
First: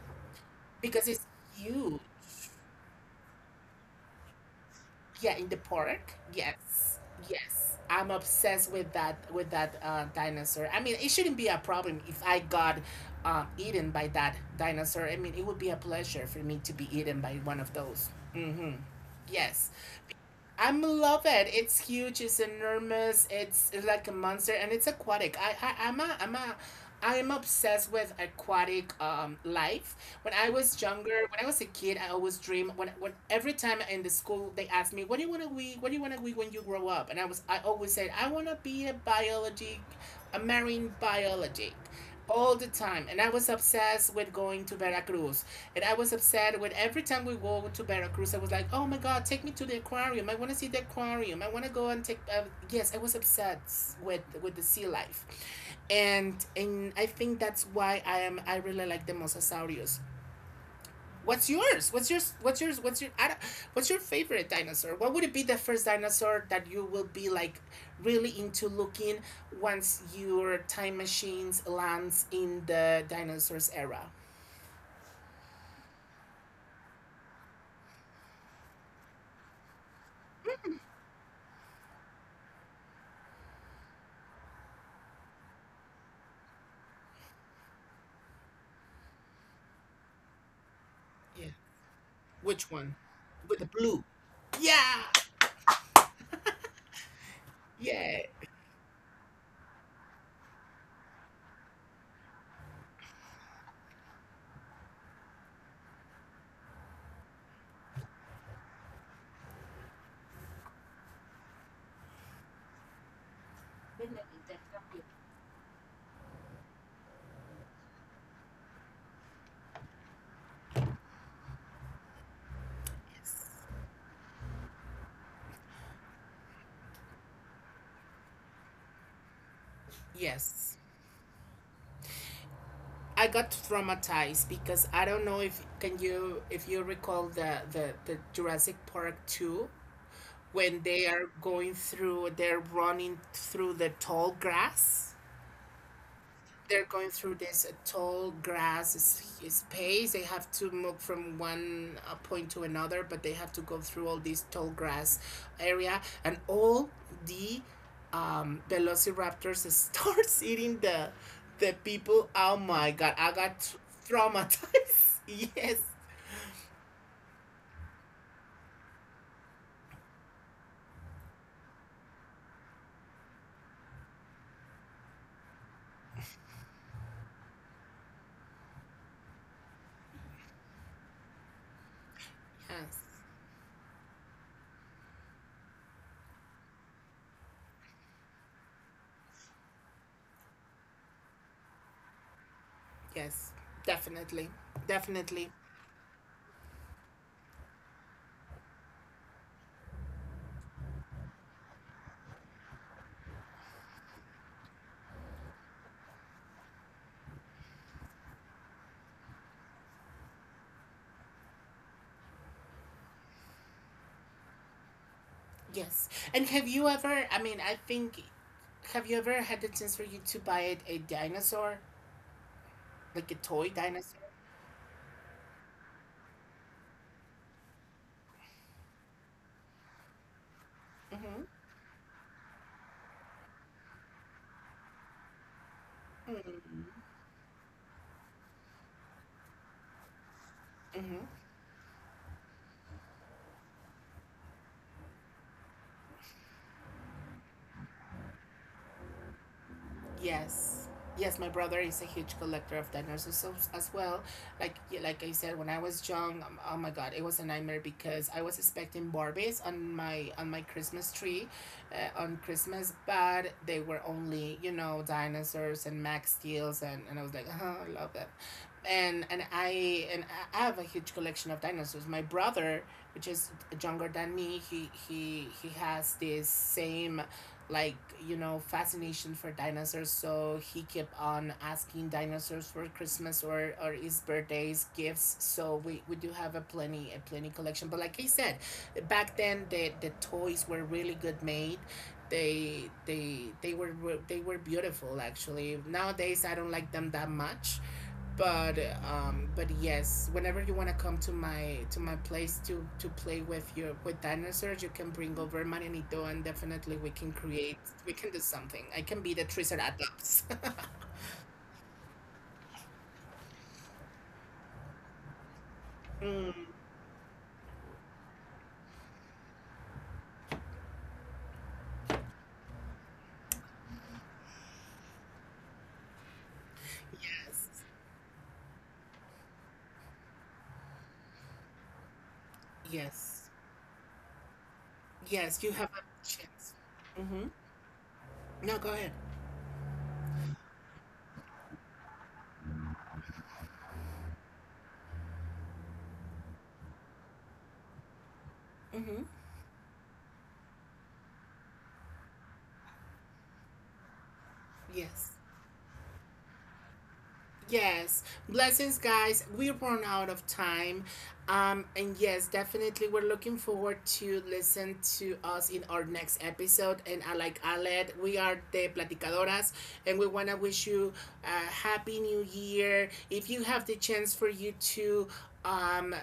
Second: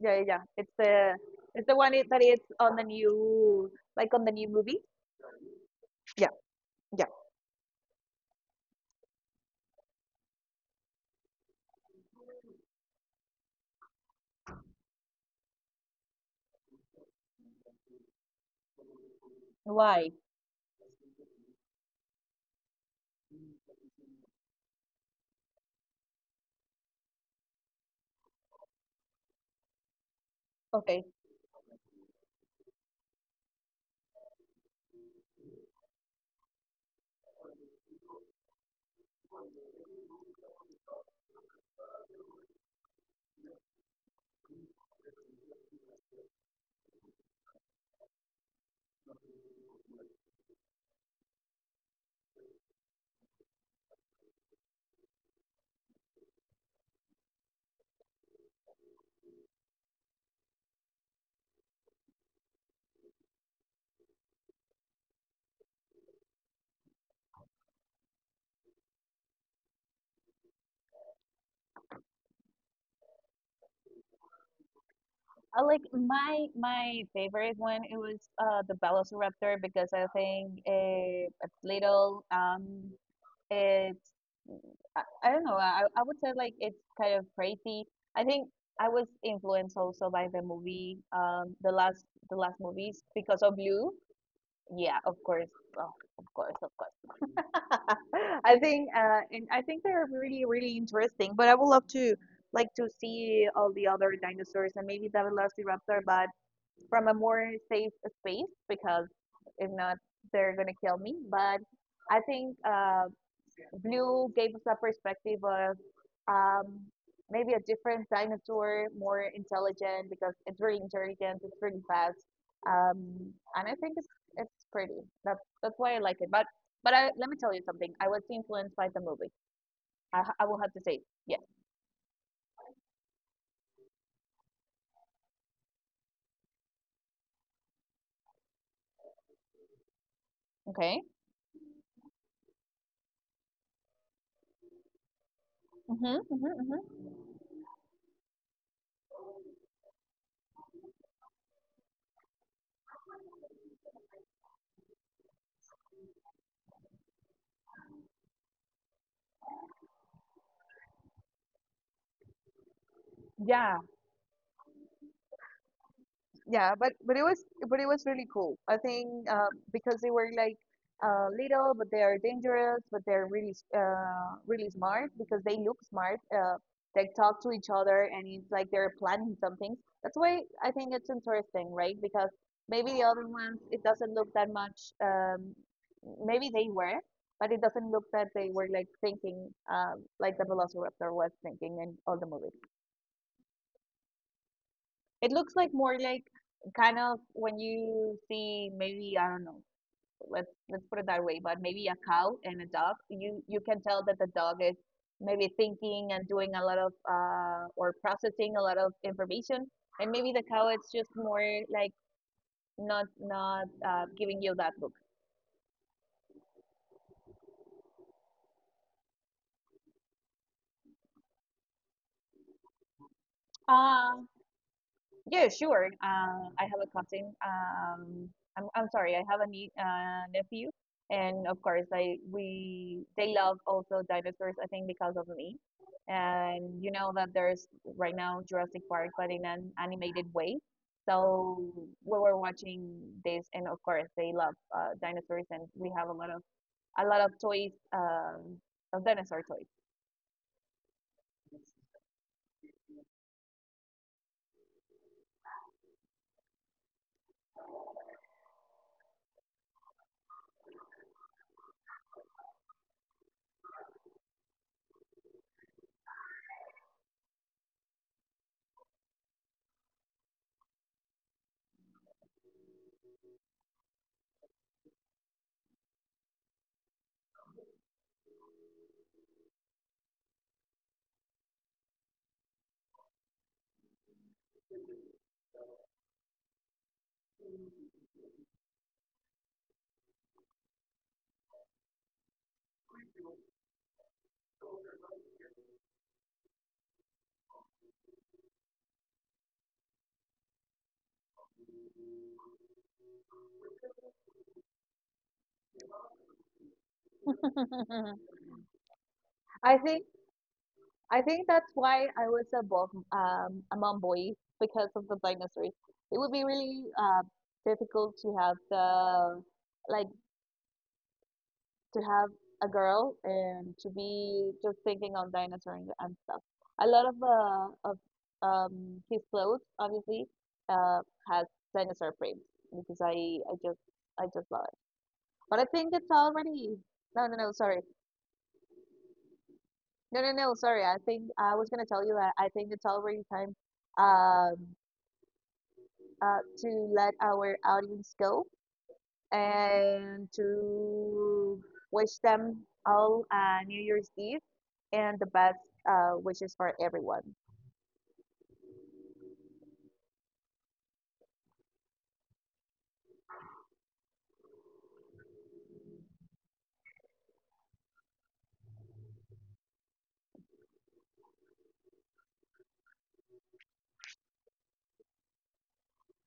yeah, yeah, yeah. It's the, because it's it's the one, huge. it, that it's on the new, like on the new movie. Yeah, in the park. Yeah, Yes. yeah. Yes. I'm obsessed with that dinosaur. I mean, it shouldn't be a problem if I got eaten by that dinosaur. I mean, it would be a pleasure for me to be eaten by one of those. Mm-hmm. Yes. Why? I love it. It's huge. It's enormous. It's like a monster, and it's aquatic. I I'm a I am obsessed with aquatic life. When I was Okay. younger, when I was a kid, I always dream. When every time in the school they asked me, "What do you want to be? What do you want to be when you grow up?" And I always said, "I want to be a biology, a marine biology." All the time, and I was obsessed with going to Veracruz. And I was upset when every time we go to Veracruz, I was like, oh my God, take me to the aquarium. I want to see the aquarium. I want to go and take. Yes, I was upset with the sea life. And I think that's why I am I really like the mosasaurios. What's yours? What's yours? What's yours? What's your I don't- what's your favorite dinosaur? What would it be the first dinosaur that you will be like really into looking once your time machines lands in the dinosaurs era? I like my favorite one. It was the Velociraptor because I think it's little. It's, I don't know. I would say like it's kind of crazy. I think I was influenced also by the movie, Yeah. The last Which one? movies because of With the Blue. blue. Yeah, Yeah. of course. Oh, of course, Yeah. I think and I think they're really, really interesting, but I would love to to see all the other dinosaurs and maybe the Velociraptor, but from a more safe space, because if not, they're gonna kill me. But I think Blue gave us a perspective of, um, maybe a different dinosaur, more intelligent because it's really intelligent, it's really fast, um, and I Yes. think it's pretty. That's why I like it. But I, let me tell you something. I was influenced by the movie. I will have Yes. to say yes. I got traumatized because I don't know if can you if you recall the Jurassic Park 2 when Okay. they are going through they're running through the tall grass Mm-hmm, mm-hmm, they're mm-hmm. going through this tall grass space. They have to move from one point to another, but they have to go through all this tall grass area, and all the velociraptors starts eating the people. Oh my god! I got Yeah. t- traumatized. Yes, Yeah, but it was, but it was really cool, I think, because they were like little, but they are dangerous, but they're really smart because they look smart, they talk to each other, and it's like they're planning something. That's why I think it's interesting, right? Because maybe yes, the other ones, it doesn't look that much, maybe they were, but it doesn't look that they were like thinking, like the Velociraptor was thinking in all the movies. yes, definitely, It looks definitely. like more like kind of when you see, maybe I don't know. Let's put it that way. But maybe a cow and a dog, you can tell that the dog is maybe thinking and doing a lot of or processing a lot of information, and maybe the cow is just more like not giving you that look. Yes. And have you ever? I mean, I think. Have you ever had the chance for you to buy a dinosaur? Like a toy Ah, dinosaur. yeah, sure. I have a cousin. I'm sorry, I have a nie nephew, and Mm-hmm. of course, I we they love also dinosaurs. I think because of me, and you know that there's right now Jurassic Park, but in an animated way. Mm-hmm. So we were watching this, and of course, they love dinosaurs, and we have a lot of toys, of dinosaur toys. Yes. Yes, my brother is a huge collector of dinosaurs as well. Like yeah, like I said, when I was young, oh my God, it was a nightmare because I was expecting Barbies on my Christmas tree, on Christmas, but they were only you know dinosaurs and Max Steels, and I was like, oh, I love them, and I have a huge collection of dinosaurs. My brother, which is younger than me, he has this same like you know fascination for dinosaurs, so he kept on asking dinosaurs for Christmas or his birthdays gifts. So we do have a plenty collection, but like I said, back then the toys were really good made. They they were beautiful. Actually, nowadays I don't like them that much. but but yes, whenever you want to come to my place to play with your with dinosaurs, you can bring over Mananito and definitely we can create we can do something. I can be the I think Triceratops. That's why I was a bo a mom boy because of the dinosaurs. It would be Mm, really difficult to have the like to have a girl and to be just thinking on dinosaurs and stuff. A lot of yes, his clothes obviously, uh, has dinosaur prints because yes, I just, I just love it. But I yes, you think have it's a already, chance. no no no, Mm-hmm. sorry, No, go ahead. no no no, sorry. I think I was gonna tell you that I think it's already time. Um, to let our audience go Mm-hmm. and to wish them all New Year's Eve and the Yes. best wishes for everyone. Yes, blessings, guys. We run out of time. And yes, definitely, we're looking forward to listen to us in our next episode. And I like Aled, we are the Platicadoras, and we want to wish you a happy new year. If you have the chance for you to um,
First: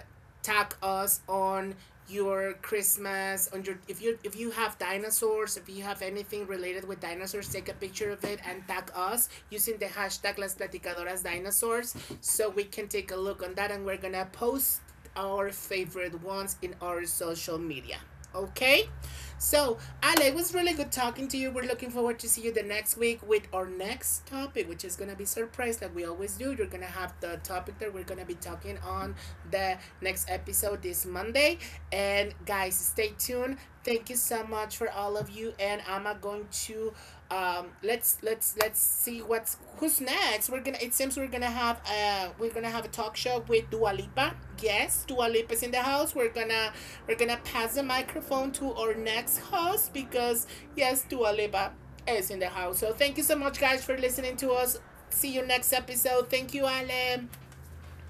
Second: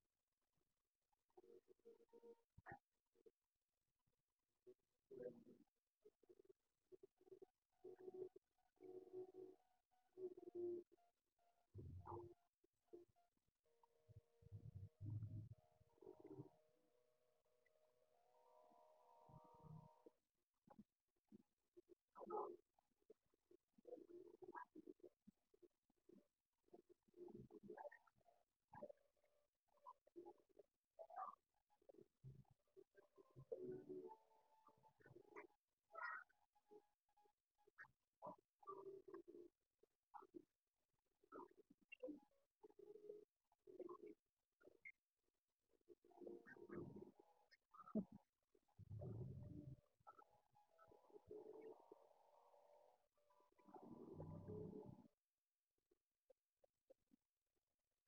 tag us on your Christmas on your if you have dinosaurs, if you have anything related with dinosaurs, take a picture of it and tag us using the hashtag las platicadoras dinosaurs, so we can take a look on that, and we're gonna post our favorite ones in our social media. Okay, so Ale, it was really good talking to you. We're looking forward to see you the next week with our next topic, which is gonna be surprise. Like we always do, you're gonna have the topic that we're gonna be talking on. The next episode is Monday. And guys, stay tuned. Thank you so much for all of you. And I'm going to let's see what's who's next. We're gonna it seems we're gonna have a talk show with Dua Lipa. Yes, Dua Lipa is in the house. We're gonna pass the microphone to our next host because yes, Dua Lipa is in the house. So thank you so much guys for listening to us. See you next episode. Thank you, Alem.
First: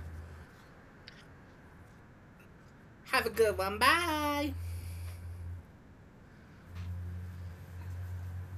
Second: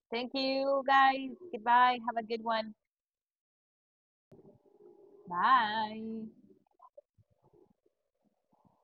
Thank you, guys. Goodbye. Have a good one. Have a good one. Bye. Bye.